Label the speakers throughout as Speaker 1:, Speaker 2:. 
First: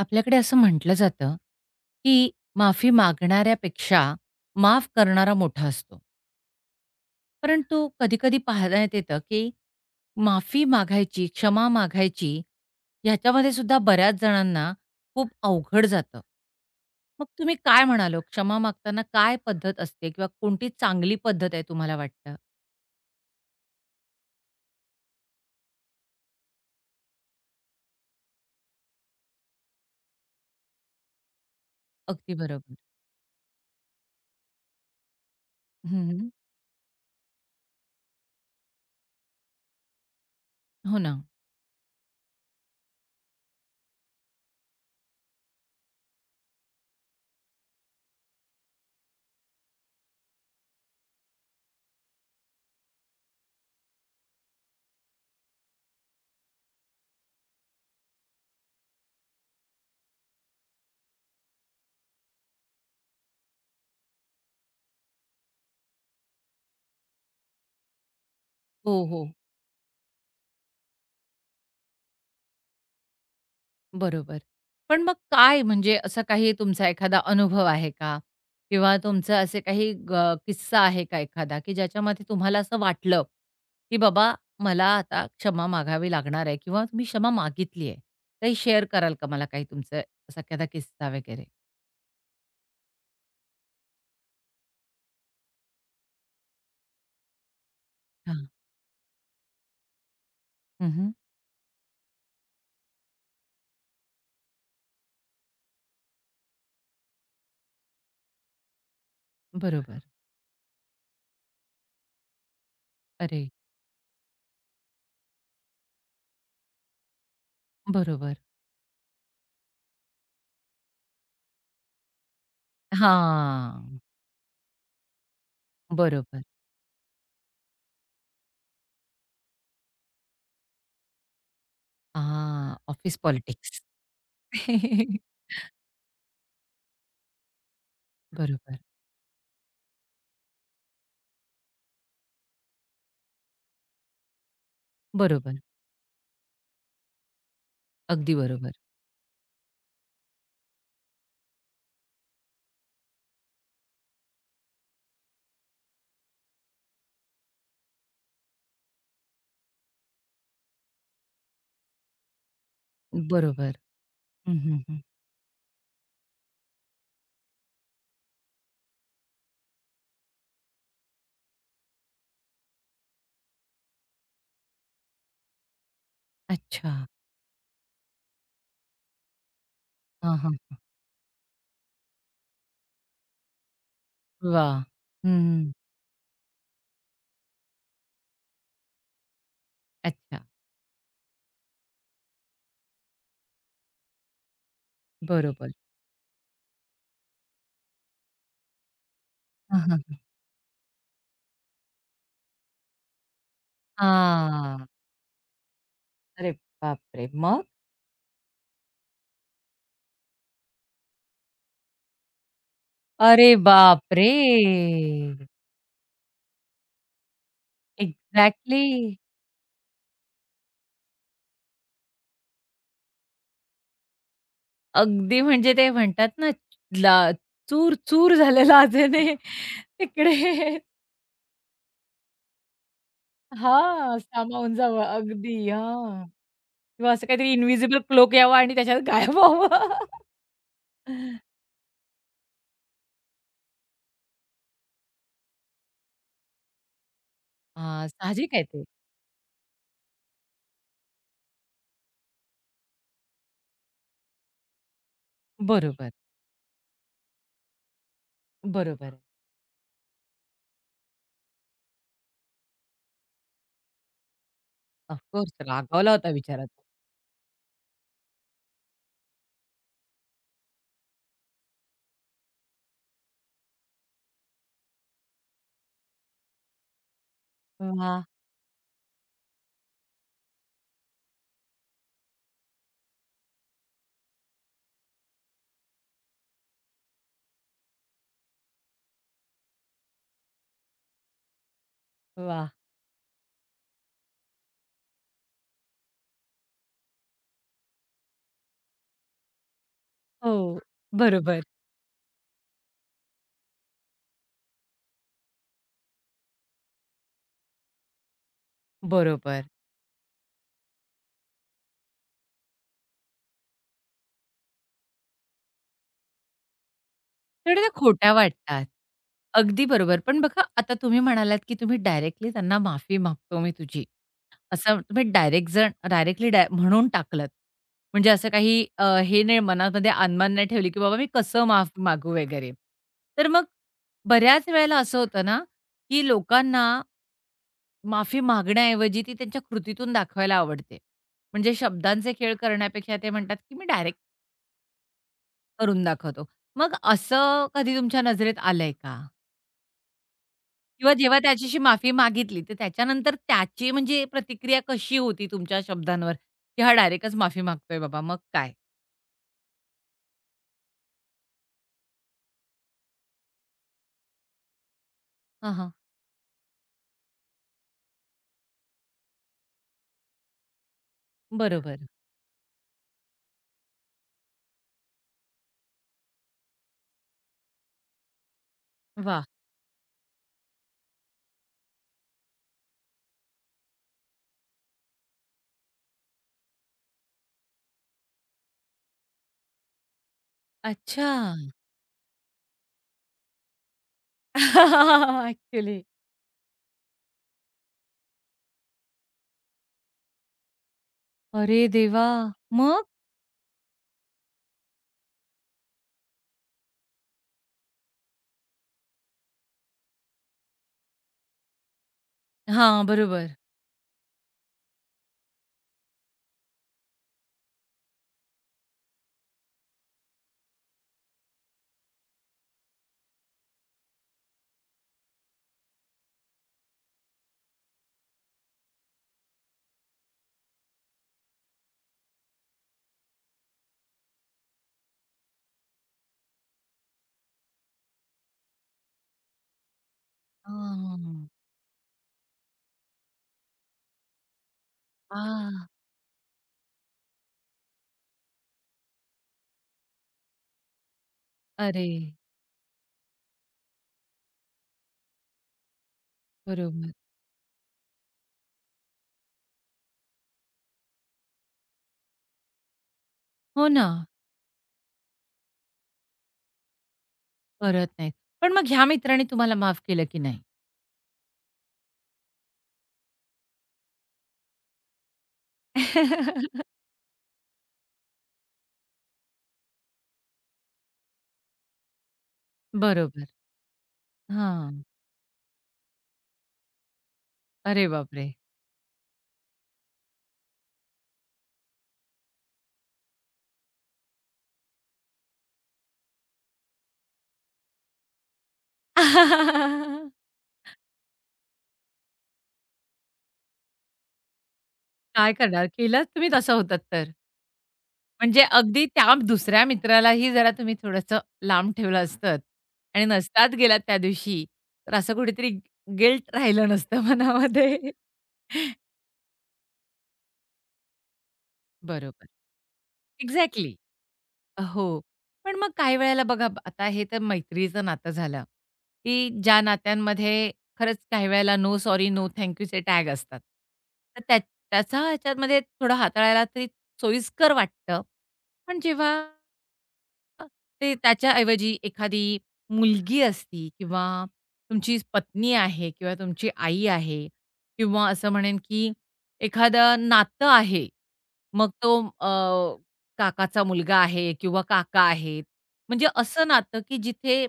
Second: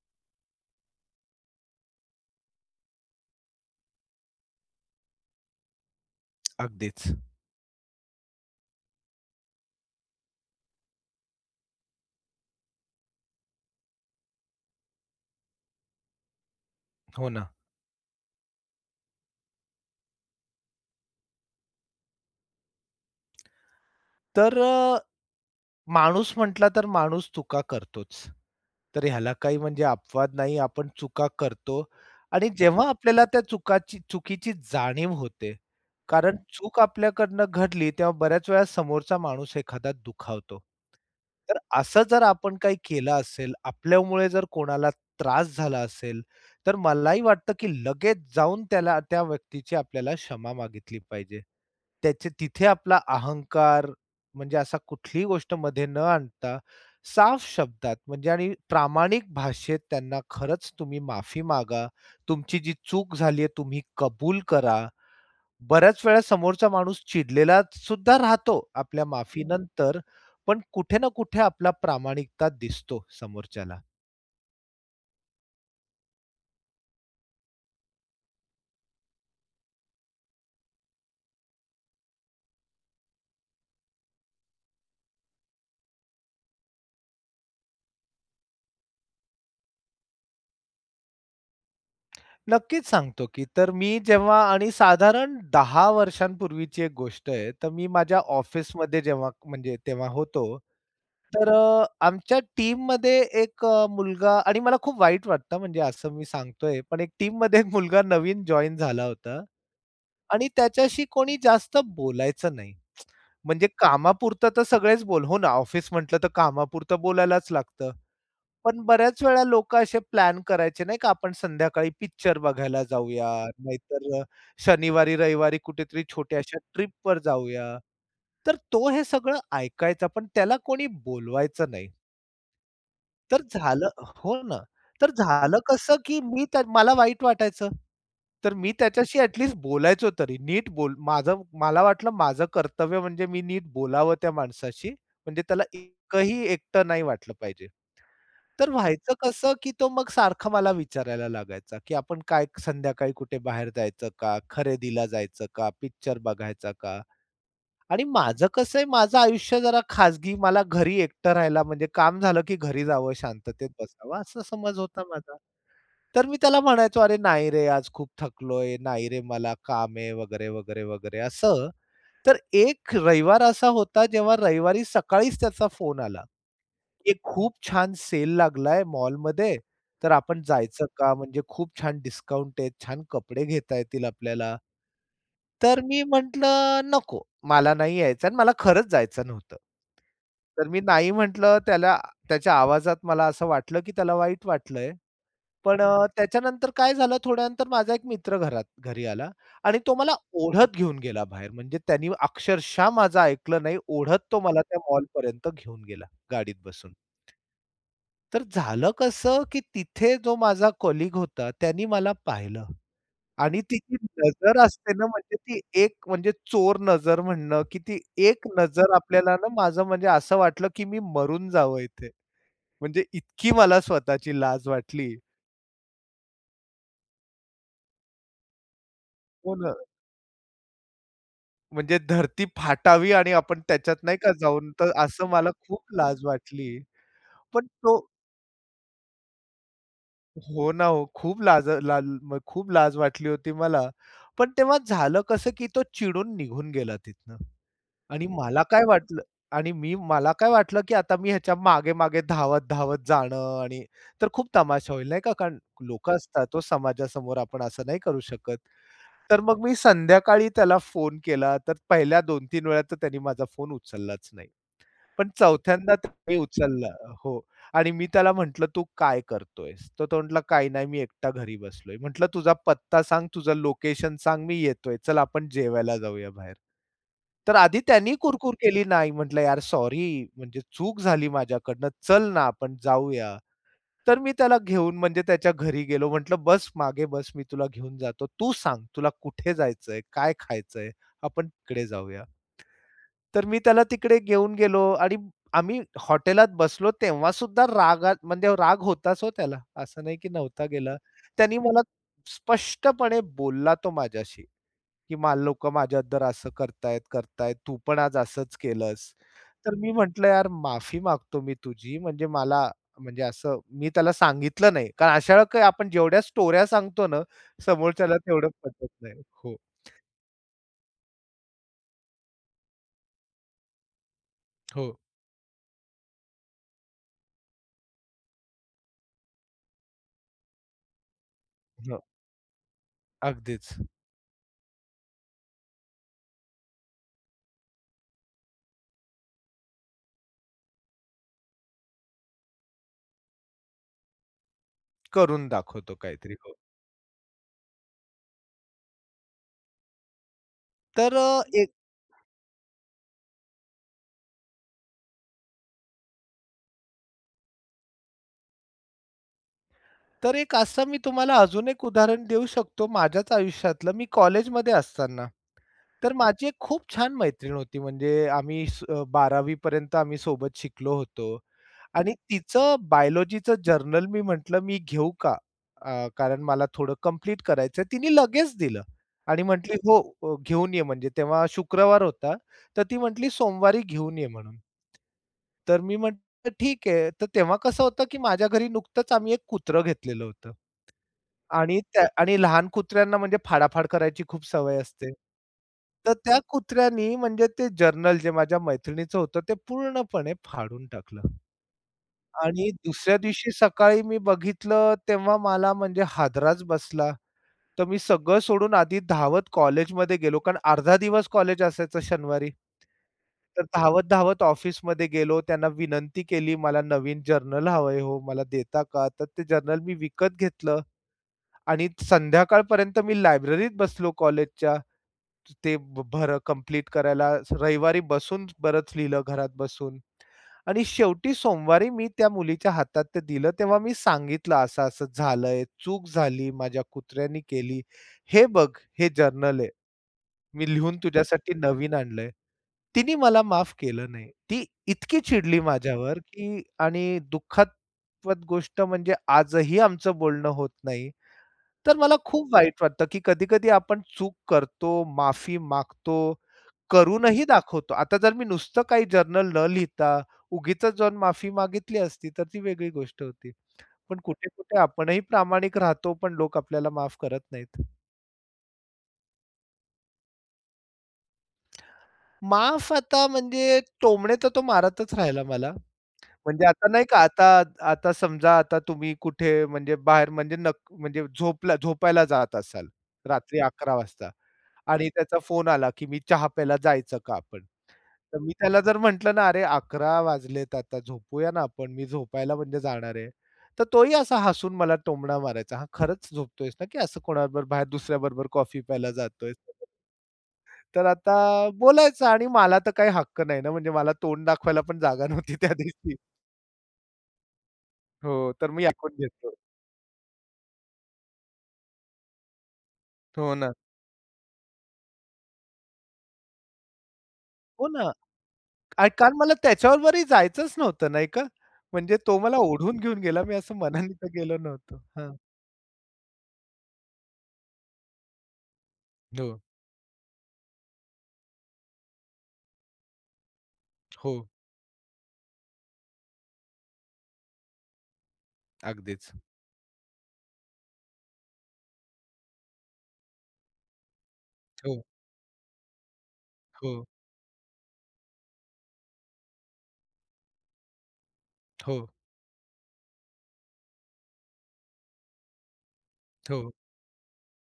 Speaker 1: आपल्याकडे असं म्हटलं जातं, की माफी मागणाऱ्यापेक्षा माफ करणारा मोठा असतो.
Speaker 2: अगदीच.
Speaker 1: परंतु कधी-कधी पाहण्यात येतं, की माफी मागायची, क्षमा मागायची ह्याच्यामध्ये सुद्धा बऱ्याच जणांना खूप अवघड जातं. मग
Speaker 2: हो ना.
Speaker 1: तुम्ही काय म्हणाल क्षमा मागताना काय पद्धत असते किंवा कोणती चांगली पद्धत आहे तुम्हाला वाटतं?
Speaker 2: तर अ, माणूस म्हटला तर माणूस चुका करतोच. तर ह्याला काही म्हणजे अपवाद नाही. आपण चुका करतो
Speaker 1: अगदी
Speaker 2: आणि
Speaker 1: बरोबर.
Speaker 2: जेव्हा आपल्याला त्या चुकाची चुकीची जाणीव होते,
Speaker 1: हं,
Speaker 2: कारण चूक आपल्याकडनं घडली तेव्हा बऱ्याच वेळा समोरचा माणूस एखादा दुखावतो.
Speaker 1: हो ना.
Speaker 2: तर असं जर आपण काही केलं असेल, आपल्यामुळे जर कोणाला त्रास झाला असेल, तर मलाही वाटतं की लगेच जाऊन त्याला त्या व्यक्तीची आपल्याला क्षमा मागितली पाहिजे. त्याचे तिथे आपला अहंकार म्हणजे असा कुठलीही गोष्ट मध्ये न आणता साफ शब्दात म्हणजे आणि प्रामाणिक भाषेत त्यांना खरंच तुम्ही माफी मागा. तुमची जी चूक झालीये तुम्ही कबूल करा. बऱ्याच वेळा समोरचा माणूस चिडलेला सुद्धा राहतो
Speaker 1: हो,
Speaker 2: आपल्या
Speaker 1: हो.
Speaker 2: माफीनंतर, पण कुठे ना कुठे आपला प्रामाणिकता दिसतो समोरच्याला.
Speaker 1: बरोबर. पण मग काय म्हणजे असा काही तुमचा एखादा अनुभव आहे का? किंवा तुमचं असे काही ग किस्सा आहे का एखादा, की ज्याच्यामध्ये तुम्हाला असं वाटलं, की बाबा मला आता क्षमा मागावी लागणार आहे किंवा तुम्ही क्षमा मागितली आहे. काही शेअर कराल का मला काही तुमचं असा एखादा किस्सा वगैरे?
Speaker 2: नक्कीच सांगतो की तर मी जेव्हा आणि साधारण 10 वर्षांपूर्वीची एक गोष्ट आहे. तर मी माझ्या
Speaker 1: हां.
Speaker 2: ऑफिसमध्ये जेव्हा म्हणजे तेव्हा होतो.
Speaker 1: हं,
Speaker 2: आमच्या टीममध्ये एक मुलगा आणि मला खूप वाईट वाटतं म्हणजे असं मी सांगतोय, पण एक टीममध्ये एक मुलगा नवीन जॉइन झाला होता
Speaker 1: बरोबर.
Speaker 2: आणि त्याच्याशी कोणी जास्त बोलायचं नाही.
Speaker 1: अरे!
Speaker 2: म्हणजे कामापुरतं तर सगळेच बोल हो ना, ऑफिस म्हटलं तर कामापुरतं बोलायलाच लागतं.
Speaker 1: बरोबर.
Speaker 2: पण बऱ्याच वेळा लोकं असे प्लॅन करायचे नाही का, आपण संध्याकाळी पिक्चर बघायला जाऊया,
Speaker 1: हां.
Speaker 2: नाहीतर शनिवारी, रविवारी कुठेतरी
Speaker 1: बरोबर.
Speaker 2: छोट्याशा ट्रिपवर जाऊया. तर तो हे सगळं ऐकायचा, पण त्याला कोणी बोलवायचं नाही.
Speaker 1: हां. ऑफिस
Speaker 2: तर
Speaker 1: पॉलिटिक्स.
Speaker 2: झालं हो ना. तर झालं कसं, की मी त्या मला वाईट वाटायचं. तर मी
Speaker 1: बरोबर.
Speaker 2: त्याच्याशी ॲट लिस्ट बोलायचो तरी. नीट बोल माझं मला वाटलं माझं कर्तव्य म्हणजे मी नीट बोलावं त्या माणसाशी. म्हणजे
Speaker 1: बरोबर.
Speaker 2: त्याला इतकंही एकटं नाही वाटलं पाहिजे.
Speaker 1: अगदी
Speaker 2: तर
Speaker 1: बरोबर.
Speaker 2: व्हायचं कसं, की तो मग सारखं मला विचारायला लागायचा, की आपण काय संध्याकाळी कुठे बाहेर जायचं का? खरेदीला जायचं का? पिक्चर बघायचा का? आणि माझं कसं आहे, माझं आयुष्य जरा खाजगी, मला घरी एकटं राहायला म्हणजे काम झालं की घरी जावं, शांततेत
Speaker 1: बरोबर.
Speaker 2: बसावं असा
Speaker 1: हं, हं,
Speaker 2: समज
Speaker 1: हं.
Speaker 2: होता माझा. तर मी त्याला म्हणायचो, "अरे नाही रे, आज खूप थकलोय. नाही रे, मला काम आहे," वगैरे, वगैरे, वगैरे असं. तर एक रविवार असा होता, जेव्हा रविवारी सकाळीच त्याचा फोन आला,
Speaker 1: अच्छा.
Speaker 2: की "खूप छान सेल लागलाय मॉलमध्ये, तर
Speaker 1: हां,
Speaker 2: आपण
Speaker 1: हां.
Speaker 2: जायचं का? म्हणजे खूप छान डिस्काउंट आहे, छान कपडे घेता येतील आपल्याला."
Speaker 1: वाह! हं,
Speaker 2: तर मी म्हटलं, "नको, मला नाही यायचं" आणि मला खरंच जायचं नव्हतं.
Speaker 1: अच्छा.
Speaker 2: तर मी नाही म्हटलं त्याला त्याच्या आवाजात मला असं वाटलं, की त्याला वाईट वाटलंय.
Speaker 1: बरोबर.
Speaker 2: पण त्याच्यानंतर काय झालं थोड्यानंतर माझा एक मित्र घरी आला आणि
Speaker 1: हां,
Speaker 2: तो
Speaker 1: हां.
Speaker 2: मला ओढत घेऊन गेला बाहेर. म्हणजे त्यांनी अक्षरशः माझं ऐकलं नाही. ओढत तो मला त्या
Speaker 1: हां.
Speaker 2: मॉलपर्यंत घेऊन गेला
Speaker 1: अरे
Speaker 2: गाडीत बसून.
Speaker 1: बापरे! मग?
Speaker 2: तर झालं कसं, की तिथे जो माझा कलीग होता, त्यानी मला पाहिलं.
Speaker 1: अरे
Speaker 2: आणि तिची
Speaker 1: बापरे!
Speaker 2: नजर असते ना, म्हणजे ती एक म्हणजे चोर नजर म्हणणं, की ती एक
Speaker 1: एक्झॅक्टली.
Speaker 2: नजर आपल्याला ना माझं म्हणजे असं वाटलं, की मी मरून जावं इथे. म्हणजे इतकी मला स्वतःची लाज वाटली.
Speaker 1: अगदी म्हणजे ते म्हणतात ना, ला चूर-चूर झालेला अजूनही
Speaker 2: हो ना.
Speaker 1: तिकडे
Speaker 2: म्हणजे धरती फाटावी आणि आपण त्याच्यात नाही
Speaker 1: हां,
Speaker 2: का जाऊन
Speaker 1: सामावून
Speaker 2: तर
Speaker 1: जावं.
Speaker 2: असं मला
Speaker 1: अगदी
Speaker 2: खूप लाज
Speaker 1: हां.
Speaker 2: वाटली.
Speaker 1: किंवा असं काहीतरी
Speaker 2: पण तो
Speaker 1: इन्व्हिजिबल क्लोक यावा आणि त्याच्यात गायब व्हावं.
Speaker 2: हो ना, हो. खूप लाज वाटली होती मला. पण तेव्हा झालं कसं, की तो चिडून निघून गेला तिथनं.
Speaker 1: हां,
Speaker 2: आणि
Speaker 1: साहजिक
Speaker 2: मला
Speaker 1: आहे
Speaker 2: काय
Speaker 1: ते.
Speaker 2: वाटलं आणि मला काय वाटलं, की आता मी ह्याच्या मागे-मागे धावत-धावत जाणं आणि तर खूप तमाशा होईल नाही का, कारण
Speaker 1: बरोबर,
Speaker 2: लोकं असतात तो समाजासमोर आपण असं नाही करू शकत.
Speaker 1: बरोबर,
Speaker 2: तर मग मी संध्याकाळी त्याला फोन केला, तर पहिल्या 2 तीन वेळा तर त्यांनी माझा फोन उचललाच नाही.
Speaker 1: ऑफ
Speaker 2: पण
Speaker 1: कोर्स
Speaker 2: चौथ्यांदा
Speaker 1: रागावला होता
Speaker 2: त्यांनी
Speaker 1: बिचारा तो.
Speaker 2: उचलला हो आणि मी त्याला म्हटलं, "तू काय करतोयस?" तर तो म्हटला, "काही नाही, मी एकटा घरी बसलोय." म्हटलं, "तुझा पत्ता सांग, तुझं लोकेशन सांग, मी येतोय. चल आपण जेवायला जाऊया बाहेर." तर आधी त्यांनी
Speaker 1: वाह!
Speaker 2: कुरकूर केली, "नाही." म्हटलं, "यार सॉरी, म्हणजे चूक झाली माझ्याकडनं. चल ना, आपण जाऊया." तर मी त्याला घेऊन म्हणजे त्याच्या घरी गेलो. म्हटलं, "बस मागे बस, मी तुला घेऊन जातो. तू सांग, तुला कुठे जायचंय? काय खायचंय? आपण तिकडे जाऊया."
Speaker 1: वाह!
Speaker 2: तर मी त्याला तिकडे घेऊन गेलो आणि आम्ही हॉटेलात बसलो तेव्हा सुद्धा रागात म्हणजे राग होताच हो त्याला, असं नाही की नव्हता
Speaker 1: हो,
Speaker 2: गेला. त्यांनी
Speaker 1: बरोबर.
Speaker 2: मला स्पष्टपणे बोलला तो माझ्याशी, की "मला लोकं माझ्यावर असं करतायत. तू पण आज असंच केलंस."
Speaker 1: बरोबर.
Speaker 2: तर मी म्हटलं, "यार माफी मागतो मी तुझी." म्हणजे मला म्हणजे असं मी त्याला सांगितलं नाही. कारण अशा वेळेला काय आपण जेवढ्या स्टोऱ्या सांगतो ना,
Speaker 1: थोड्या त्या
Speaker 2: समोरच्याला
Speaker 1: खोट्या
Speaker 2: तेवढं
Speaker 1: वाटतात.
Speaker 2: पटत नाही. हो,
Speaker 1: अगदी बरोबर. पण बघा आता तुम्ही म्हणालात, की तुम्ही डायरेक्टली त्यांना माफी मागतो मी तुझी.
Speaker 2: हो.
Speaker 1: असं तुम्ही डायरेक्ट जण डायरेक्टली डाय म्हणून टाकलत. म्हणजे असं काही हे नाही मनामध्ये अनमान नाही ठेवली, की बाबा मी कसं माफी
Speaker 2: हो,
Speaker 1: मागू वगैरे. तर मग
Speaker 2: अगदीच.
Speaker 1: बऱ्याच वेळेला असं होतं ना, की लोकांना माफी मागण्याऐवजी ती त्यांच्या कृतीतून दाखवायला आवडते. म्हणजे शब्दांचे खेळ करण्यापेक्षा ते म्हणतात, की मी डायरेक्ट
Speaker 2: करून दाखवतो
Speaker 1: करून
Speaker 2: काहीतरी.
Speaker 1: दाखवतो.
Speaker 2: हो.
Speaker 1: मग असं कधी तुमच्या नजरेत आलंय का? किंवा
Speaker 2: तर अ,
Speaker 1: जेव्हा
Speaker 2: एक
Speaker 1: त्याच्याशी माफी मागितली, तर त्याच्यानंतर त्याची म्हणजे प्रतिक्रिया कशी होती तुमच्या शब्दांवर, की हा डायरेक्टच माफी मागतोय बाबा, मग काय?
Speaker 2: तर एक असं मी तुम्हाला अजून एक उदाहरण देऊ शकतो माझ्याच आयुष्यातलं. मी कॉलेजमध्ये असताना,
Speaker 1: हां, हां.
Speaker 2: तर माझी एक खूप छान मैत्रीण होती. म्हणजे आम्ही स 12वी पर्यंत आम्ही सोबत शिकलो होतो.
Speaker 1: बरोबर.
Speaker 2: आणि तिचं बायोलॉजीचं जर्नल मी म्हटलं, "मी घेऊ का?" कारण मला थोडं कंप्लीट करायचंय. तिने लगेच दिलं आणि
Speaker 1: वाह!
Speaker 2: म्हटली, "हो, घेऊन ये." म्हणजे तेव्हा शुक्रवार होता, तर ती म्हटली, "सोमवारी घेऊन ये" म्हणून. तर मी म्हटलं, "ठीक आहे." तर तेव्हा कसं होतं, की माझ्या घरी नुकतंच आम्ही एक कुत्रं घेतलेलं होतं.
Speaker 1: अच्छा.
Speaker 2: आणि लहान कुत्र्यांना म्हणजे फाडाफाड करायची खूप सवय असते.
Speaker 1: ॲक्चुअली.
Speaker 2: तर त्या कुत्र्यानी म्हणजे ते जर्नल जे माझ्या मैत्रिणीचं होतं, ते पूर्णपणे फाडून टाकलं.
Speaker 1: अरे देवा!
Speaker 2: आणि
Speaker 1: मग?
Speaker 2: दुसऱ्या दिवशी सकाळी मी बघितलं तेव्हा मला म्हणजे हादराच बसला. तर मी सगळं सोडून आधी धावत कॉलेजमध्ये गेलो. कारण अर्धा दिवस कॉलेज असायचं शनिवारी.
Speaker 1: हां, बरोबर.
Speaker 2: तर धावत-धावत ऑफिसमध्ये गेलो. त्यांना विनंती केली, "मला नवीन जर्नल हवंय हो, मला देता का?" तर ते जर्नल मी विकत घेतलं आणि संध्याकाळपर्यंत मी लायब्ररीत बसलो कॉलेजच्या. ते भर कंप्लीट करायला रविवारी बसून बरंच लिहिलं घरात बसून. आणि शेवटी सोमवारी मी त्या मुलीच्या हातात ते दिलं तेव्हा मी सांगितलं असं-असं झालंय, चूक झाली, माझ्या कुत्र्यानी केली. हे बघ, हे जर्नल आहे. मी लिहून
Speaker 1: हां.
Speaker 2: तुझ्यासाठी नवीन आणलंय. तिने मला माफ केलं नाही. ती इतकी चिडली
Speaker 1: आह!
Speaker 2: माझ्यावर, की आणि दुःखास्पद गोष्ट म्हणजे आजही आमचं बोलणं होत नाही. तर
Speaker 1: अरे!
Speaker 2: मला खूप वाईट वाटतं, की कधी-कधी आपण चूक करतो, माफी मागतो,
Speaker 1: बरोबर.
Speaker 2: करूनही दाखवतो. आता जर मी नुसतं काही जर्नल न लिहिता उगीचच जाऊन माफी मागितली असती, तर ती वेगळी गोष्ट होती.
Speaker 1: हो ना.
Speaker 2: पण कुठे-कुठे आपणही प्रामाणिक राहतो, पण लोक आपल्याला माफ करत नाहीत.
Speaker 1: करत नाहीत. पण मग ह्या मित्राने तुम्हाला माफ केलं की नाही?
Speaker 2: माफ आता म्हणजे टोमणे तर तो मारतच राहिला मला. म्हणजे आता नाही का आता आता समजा आता तुम्ही कुठे म्हणजे बाहेर म्हणजे म्हणजे झोपायला जात असाल
Speaker 1: बरोबर.
Speaker 2: रात्री 11 वाजता
Speaker 1: हां.
Speaker 2: आणि त्याचा फोन आला, की "मी चहा प्यायला जायचं का आपण?"
Speaker 1: अरे
Speaker 2: तर
Speaker 1: बापरे!
Speaker 2: मी त्याला जर म्हटलं ना, "अरे 11 वाजलेत आता झोपूया ना आपण, मी झोपायला म्हणजे जाणार आहे." तर तोही असा हसून मला टोमणा मारायचा, "हां, खरंच झोपतोयस ना, की असं कोणाबरोबर बाहेर दुसऱ्याबरोबर कॉफी प्यायला जातोयस?" तर आता बोलायचं आणि मला तर काही हक्क नाही ना, म्हणजे मला तोंड दाखवायला पण जागा
Speaker 1: काय
Speaker 2: नव्हती त्या
Speaker 1: करणार?
Speaker 2: दिवशी.
Speaker 1: केलाच तुम्ही तसं होतात तर.
Speaker 2: हो,
Speaker 1: म्हणजे
Speaker 2: तर मी
Speaker 1: अगदी
Speaker 2: ऐकून
Speaker 1: त्या
Speaker 2: घेतो.
Speaker 1: दुसऱ्या मित्रालाही जरा तुम्ही थोडंसं लांब ठेवलं असतं आणि
Speaker 2: हो ना.
Speaker 1: नसतात गेलात त्या दिवशी, तर असं कुठेतरी गिल्ट राहिलं नसतं
Speaker 2: हो ना.
Speaker 1: मनामध्ये.
Speaker 2: कारण मला त्याच्यावरही जायचंच नव्हतं नाही का. म्हणजे तो
Speaker 1: बरोबर.
Speaker 2: मला ओढून घेऊन गेला. मी असं
Speaker 1: एक्झॅक्टली.
Speaker 2: मनाने तर गेलो नव्हतो.
Speaker 1: हो.
Speaker 2: हां.
Speaker 1: पण मग काही वेळेला बघा, ब- आता हे तर मैत्रीचं नातं झालं, की
Speaker 2: हो,
Speaker 1: ज्या नात्यांमध्ये खरंच काही वेळेला नो सॉरी, नो थँक यूचे टॅग असतात.
Speaker 2: हो.
Speaker 1: तर त्याचा ह्याच्यामध्ये थोडं हाताळायला तरी सोयीस्कर वाटतं. पण
Speaker 2: अगदीच.
Speaker 1: जेव्हा अ, ते त्याच्याऐवजी एखादी मुलगी असती किंवा
Speaker 2: हो,
Speaker 1: तुमची पत्नी आहे किंवा तुमची
Speaker 2: हो,
Speaker 1: आई आहे किंवा असं म्हणेन, की एखादं नातं आहे. मग
Speaker 2: हो,
Speaker 1: तो काकाचा मुलगा आहे किंवा काका आहेत. म्हणजे असं
Speaker 2: हो.
Speaker 1: नातं, की जिथे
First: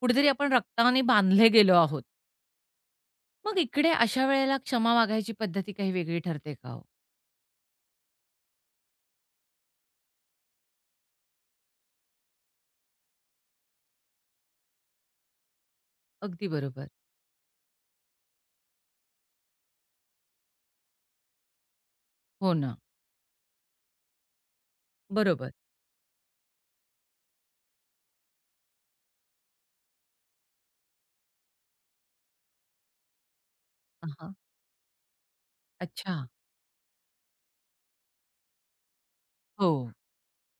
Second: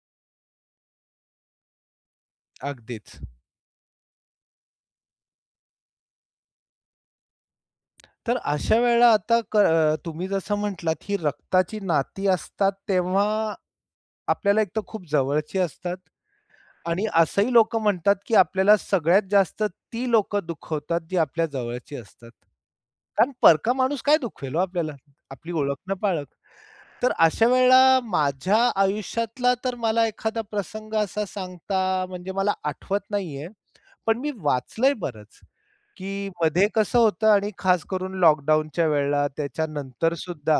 Speaker 1: कुठेतरी आपण रक्ताने बांधले गेलो आहोत.
Speaker 2: अगदीच.
Speaker 1: मग इकडे अशा वेळेला क्षमा मागायची पद्धती काही वेगळी ठरते का हो?
Speaker 2: तर अशा वेळेला आता तुम्ही जसं म्हटलात, ही रक्ताची नाती असतात तेव्हा आपल्याला एक तर खूप जवळची असतात.
Speaker 1: अगदी बरोबर.
Speaker 2: आणि असंही लोक म्हणतात, की आपल्याला सगळ्यात जास्त ती लोकं दुखवतात, जी आपल्या जवळची असतात.
Speaker 1: हो ना.
Speaker 2: कारण परका माणूस काय दुखवेल हो आपल्याला? आपली
Speaker 1: बरोबर.
Speaker 2: ओळख न पाळख. तर अशा वेळेला माझ्या आयुष्यातला तर मला एखादा प्रसंग असा सांगता म्हणजे मला आठवत नाहीये. पण मी
Speaker 1: आ
Speaker 2: वाचलंय बरंच,
Speaker 1: अच्छा.
Speaker 2: की मध्ये कसं होतं आणि खास करून लॉकडाऊनच्या वेळेला
Speaker 1: हो.
Speaker 2: त्याच्यानंतर सुद्धा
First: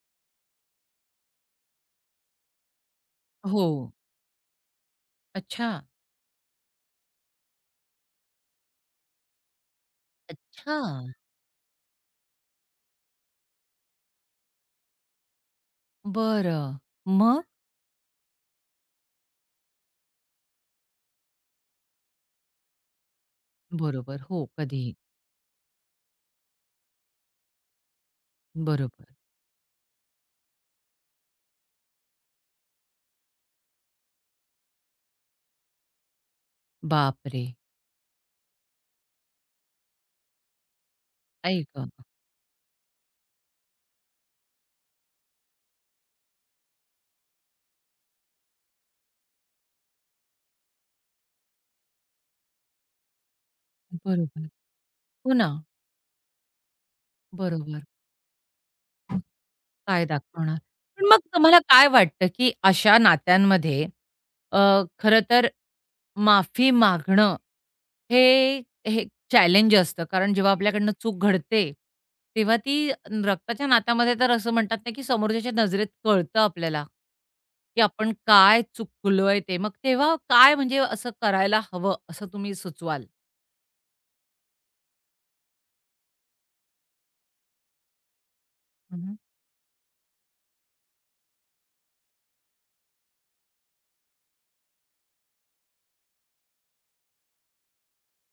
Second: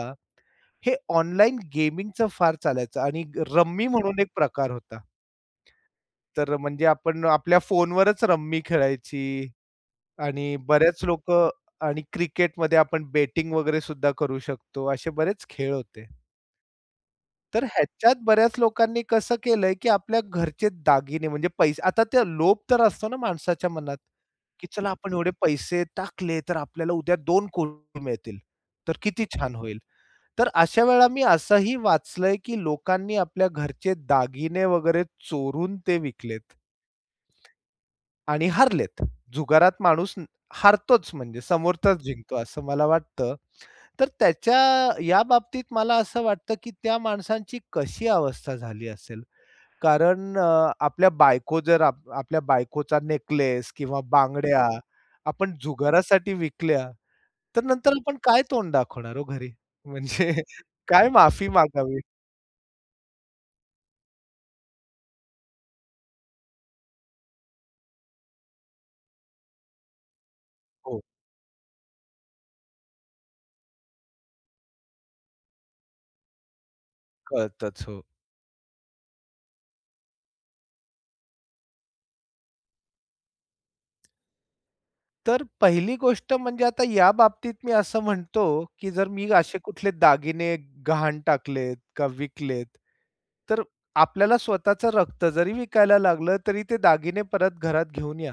Speaker 2: हे ऑनलाईन गेमिंगचं फार चालायचं आणि
Speaker 1: हो.
Speaker 2: रम्मी म्हणून एक प्रकार होता.
Speaker 1: अच्छा.
Speaker 2: तर म्हणजे आपण आपल्या फोनवरच रम्मी खेळायची आणि
Speaker 1: अच्छा.
Speaker 2: बऱ्याच लोकं आणि क्रिकेटमध्ये आपण बेटिंग वगैरे सुद्धा करू शकतो. असे बरेच खेळ होते.
Speaker 1: बरं. मग?
Speaker 2: तर ह्याच्यात बऱ्याच लोकांनी कसं केलंय, की आपल्या घरचे दागिने म्हणजे पैसे आता ते लोभ तर असतो ना माणसाच्या मनात,
Speaker 1: बरोबर. हो,
Speaker 2: की चला
Speaker 1: कधीही.
Speaker 2: आपण एवढे पैसे टाकले, तर आपल्याला उद्या 2 कोटी मिळतील. तर
Speaker 1: बरोबर.
Speaker 2: किती छान होईल. तर अशा वेळा मी असंही वाचलंय, की लोकांनी आपल्या घरचे दागिने वगैरे चोरून ते विकलेत.
Speaker 1: बापरे!
Speaker 2: आणि हारलेत. जुगारात माणूस न हारतोच म्हणजे
Speaker 1: आई
Speaker 2: समोरचाच जिंकतो असं मला वाटतं. तर त्याच्या या बाबतीत मला असं वाटतं, की त्या माणसांची कशी अवस्था झाली असेल? कारण आपल्या बायको जर आप आपल्या बायकोचा नेकलेस किंवा
Speaker 1: बरोबर.
Speaker 2: बांगड्या
Speaker 1: हो ना.
Speaker 2: आपण जुगारासाठी विकल्या, तर
Speaker 1: बरोबर.
Speaker 2: नंतर आपण काय तोंड दाखवणार हो घरी?
Speaker 1: काय
Speaker 2: म्हणजे
Speaker 1: दाखवणार? पण
Speaker 2: काय
Speaker 1: मग
Speaker 2: माफी
Speaker 1: तुम्हाला काय
Speaker 2: मागावी?
Speaker 1: वाटतं, की अशा नात्यांमध्ये खरं तर माफी मागणं हे हे चॅलेंज असतं. कारण जेव्हा आपल्याकडनं
Speaker 2: हो,
Speaker 1: चूक घडते, तेव्हा ती रक्ताच्या नात्यामध्ये तर असं म्हणतात ना, की समोरच्याच्या नजरेत कळतं आपल्याला, की
Speaker 2: कळतच. हो.
Speaker 1: आपण काय चुकलोय ते. मग तेव्हा काय म्हणजे असं करायला हवं असं तुम्ही सुचवाल?
Speaker 2: तर पहिली गोष्ट म्हणजे आता या बाबतीत मी असं म्हणतो, की जर
Speaker 1: हं,
Speaker 2: मी असे कुठले दागिने गहाण टाकलेत का विकलेत, तर आपल्याला स्वतःचं रक्त जरी विकायला लागलं, तरी ते दागिने परत घरात घेऊन या.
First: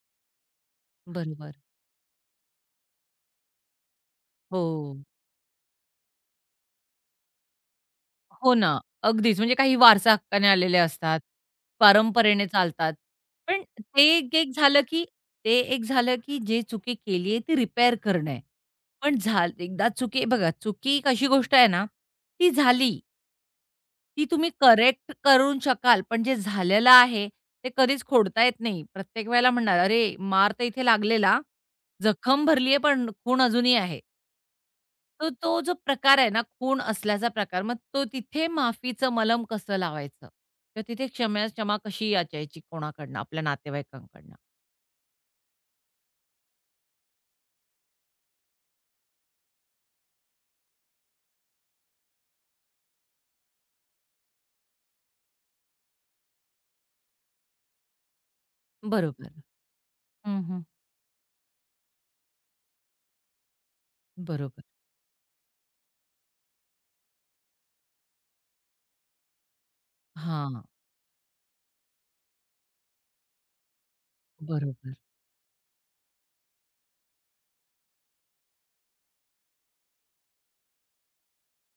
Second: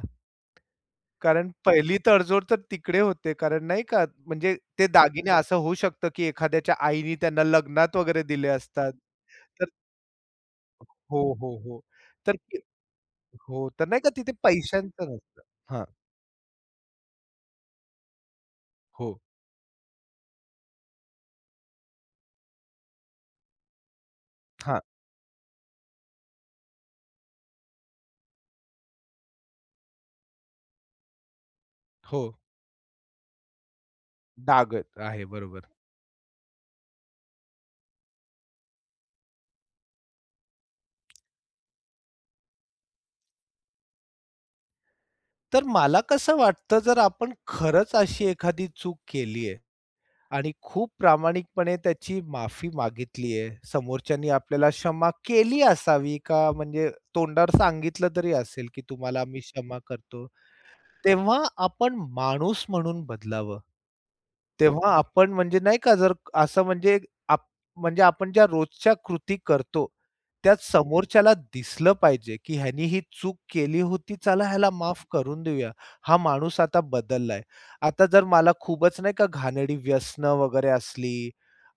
Speaker 2: कारण
Speaker 1: बरोबर.
Speaker 2: पहिली तडजोड तर तिकडे होते. कारण नाही का म्हणजे
Speaker 1: हो.
Speaker 2: ते दागिने असं होऊ शकतं, की एखाद्याच्या आईने त्यांना लग्नात वगैरे दिले
Speaker 1: हो ना,
Speaker 2: असतात.
Speaker 1: अगदीच. म्हणजे
Speaker 2: तर
Speaker 1: काही वारसा हक्काने आलेले असतात,
Speaker 2: हो, हो, हो. तर
Speaker 1: परंपरेने चालतात.
Speaker 2: हो,
Speaker 1: पण
Speaker 2: तर नाही
Speaker 1: ते
Speaker 2: का तिथे
Speaker 1: एक एक झालं, की
Speaker 2: पैशांचं नसतं.
Speaker 1: ते
Speaker 2: हां.
Speaker 1: एक झालं, की जे चुकी केली आहे ती रिपेअर करणं आहे.
Speaker 2: हो.
Speaker 1: पण झाल एकदा चुकी बघा, चुकी एक अशी गोष्ट आहे ना, ती झाली. ती तुम्ही
Speaker 2: हां.
Speaker 1: करेक्ट करून शकाल, पण जे झालेलं आहे ते कधीच खोडता येत नाही. प्रत्येक वेळेला म्हणणार, "अरे, मार तर इथे लागलेला,
Speaker 2: हो.
Speaker 1: जखम भरली आहे, पण खूण अजूनही आहे."
Speaker 2: डागत आहे,
Speaker 1: तर तो
Speaker 2: बरोबर.
Speaker 1: जो प्रकार आहे ना, खूण असल्याचा प्रकार, मग तो तिथे माफीचं मलम कसं लावायचं? किंवा तिथे क्षमा क्षमा कशी याचायची कोणाकडनं? आपल्या नातेवाईकांकडनं.
Speaker 2: तर मला कसं वाटतं, जर आपण खरंच अशी एखादी चूक केली आहे आणि खूप प्रामाणिकपणे त्याची माफी मागितली आहे, समोरच्यानी आपल्याला क्षमा केली असावी का म्हणजे तोंडावर सांगितलं तरी असेल, की तुम्हाला
Speaker 1: बरोबर.
Speaker 2: मी क्षमा करतो.
Speaker 1: हं, हं.
Speaker 2: तेव्हा आपण माणूस म्हणून बदलावं.
Speaker 1: बरोबर.
Speaker 2: तेव्हा आपण म्हणजे नाही का जर असं म्हणजे आप म्हणजे आपण ज्या रोजच्या कृती करतो,
Speaker 1: हां.
Speaker 2: त्यात समोरच्याला दिसलं पाहिजे, की ह्यानी ही चूक केली होती. चला ह्याला
Speaker 1: बरोबर,
Speaker 2: माफ करून देऊया. हा माणूस आता बदललाय. आता जर मला खूपच नाही का घाणेरडी व्यसनं वगैरे असली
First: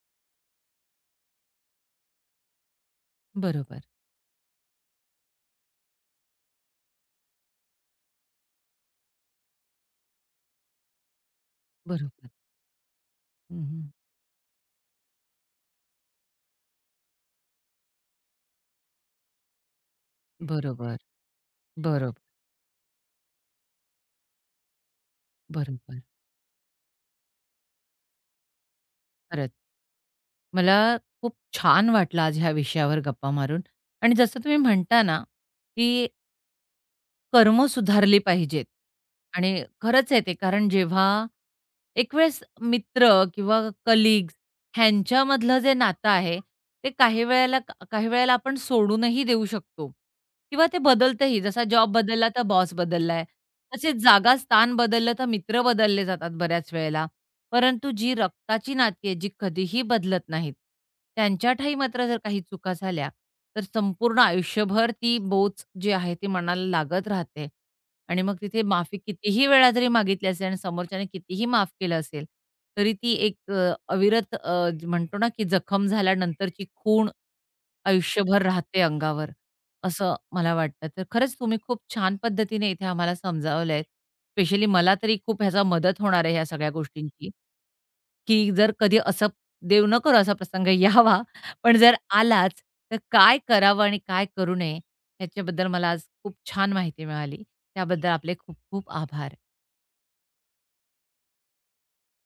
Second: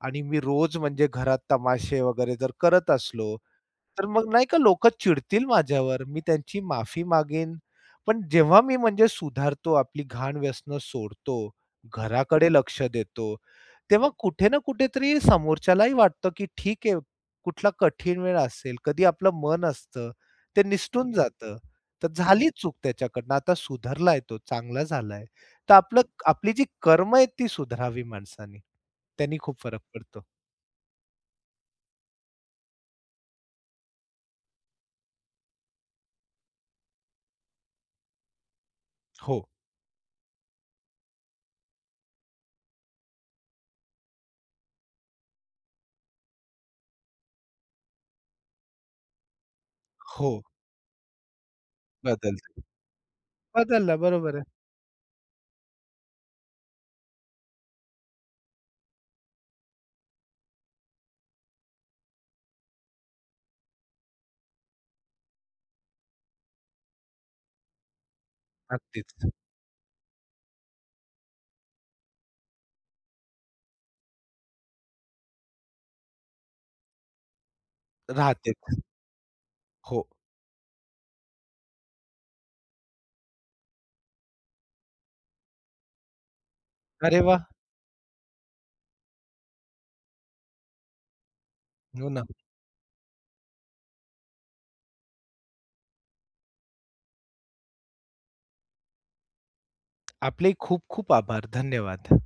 Speaker 2: आणि मी रोज म्हणजे घरात तमाशे वगैरे जर करत असलो,
Speaker 1: बरोबर,
Speaker 2: तर मग नाही का लोकं चिडतील माझ्यावर. मी त्यांची माफी मागेन. पण जेव्हा मी म्हणजे सुधारतो, आपली घाण व्यसनं सोडतो,
Speaker 1: बरोबर.
Speaker 2: घराकडे लक्ष देतो,
Speaker 1: हं,
Speaker 2: तेव्हा कुठे ना कुठेतरी समोरच्यालाही वाटतं, की ठीक आहे, कुठला कठीण वेळ असेल, कधी आपलं मन असतं, ते
Speaker 1: बरोबर,
Speaker 2: निसटून जातं. तर
Speaker 1: बरोबर,
Speaker 2: झाली चूक त्याच्याकडनं, आता सुधारलाय तो, चांगला झालाय. तर
Speaker 1: बरोबर.
Speaker 2: आपली जी कर्म आहेत ती सुधारावी माणसाने. त्यांनी
Speaker 1: खरंच.
Speaker 2: खूप फरक पडतो.
Speaker 1: मला खूप छान वाटलं आज ह्या विषयावर गप्पा मारून आणि जसं तुम्ही म्हणता ना, की कर्म सुधारली पाहिजेत
Speaker 2: हो,
Speaker 1: आणि खरंच आहे ते. कारण जेव्हा एक वेळेस मित्र किंवा कलीग्स ह्यांच्यामधलं जे नातं आहे, ते काही वेळेला आपण सोडूनही देऊ शकतो
Speaker 2: हो.
Speaker 1: किंवा ते बदलतंही. जसा जॉब बदलला तर
Speaker 2: बदलते.
Speaker 1: बॉस बदललाय.
Speaker 2: बदलला,
Speaker 1: तसेच
Speaker 2: बरोबर
Speaker 1: जागा
Speaker 2: आहे.
Speaker 1: स्थान बदललं तर मित्र बदलले जातात बऱ्याच वेळेला. परंतु जी रक्ताची नाती आहेत, जी कधीही बदलत नाहीत, त्यांच्या ठायी मात्र जर काही चुका झाल्या, तर संपूर्ण आयुष्यभर ती बोच जी आहे ती मनाला लागत राहते. आणि मग तिथे माफी
Speaker 2: अगदीच.
Speaker 1: कितीही वेळा जरी मागितली असेल आणि समोरच्याने कितीही माफ केलं असेल, तरी ती एक अविरत ज- म्हणतो ना, की जखम झाल्यानंतरची खूण आयुष्यभर
Speaker 2: राहतेच.
Speaker 1: राहते अंगावर,
Speaker 2: हो.
Speaker 1: असं मला वाटतं. तर खरंच तुम्ही खूप छान पद्धतीने इथे आम्हाला समजावलंय. स्पेशली मला तरी खूप ह्याचा मदत होणार आहे ह्या सगळ्या
Speaker 2: अरे
Speaker 1: गोष्टींची.
Speaker 2: वाह!
Speaker 1: की जर कधी असं देव न करो असा प्रसंग यावा, पण जर
Speaker 2: हो ना.
Speaker 1: आलाच, तर काय करावं आणि काय करू नये, याच्याबद्दल मला आज खूप छान माहिती मिळाली. त्याबद्दल आपले खूप खूप आभार.
Speaker 2: आपले खूप खूप आभार. धन्यवाद.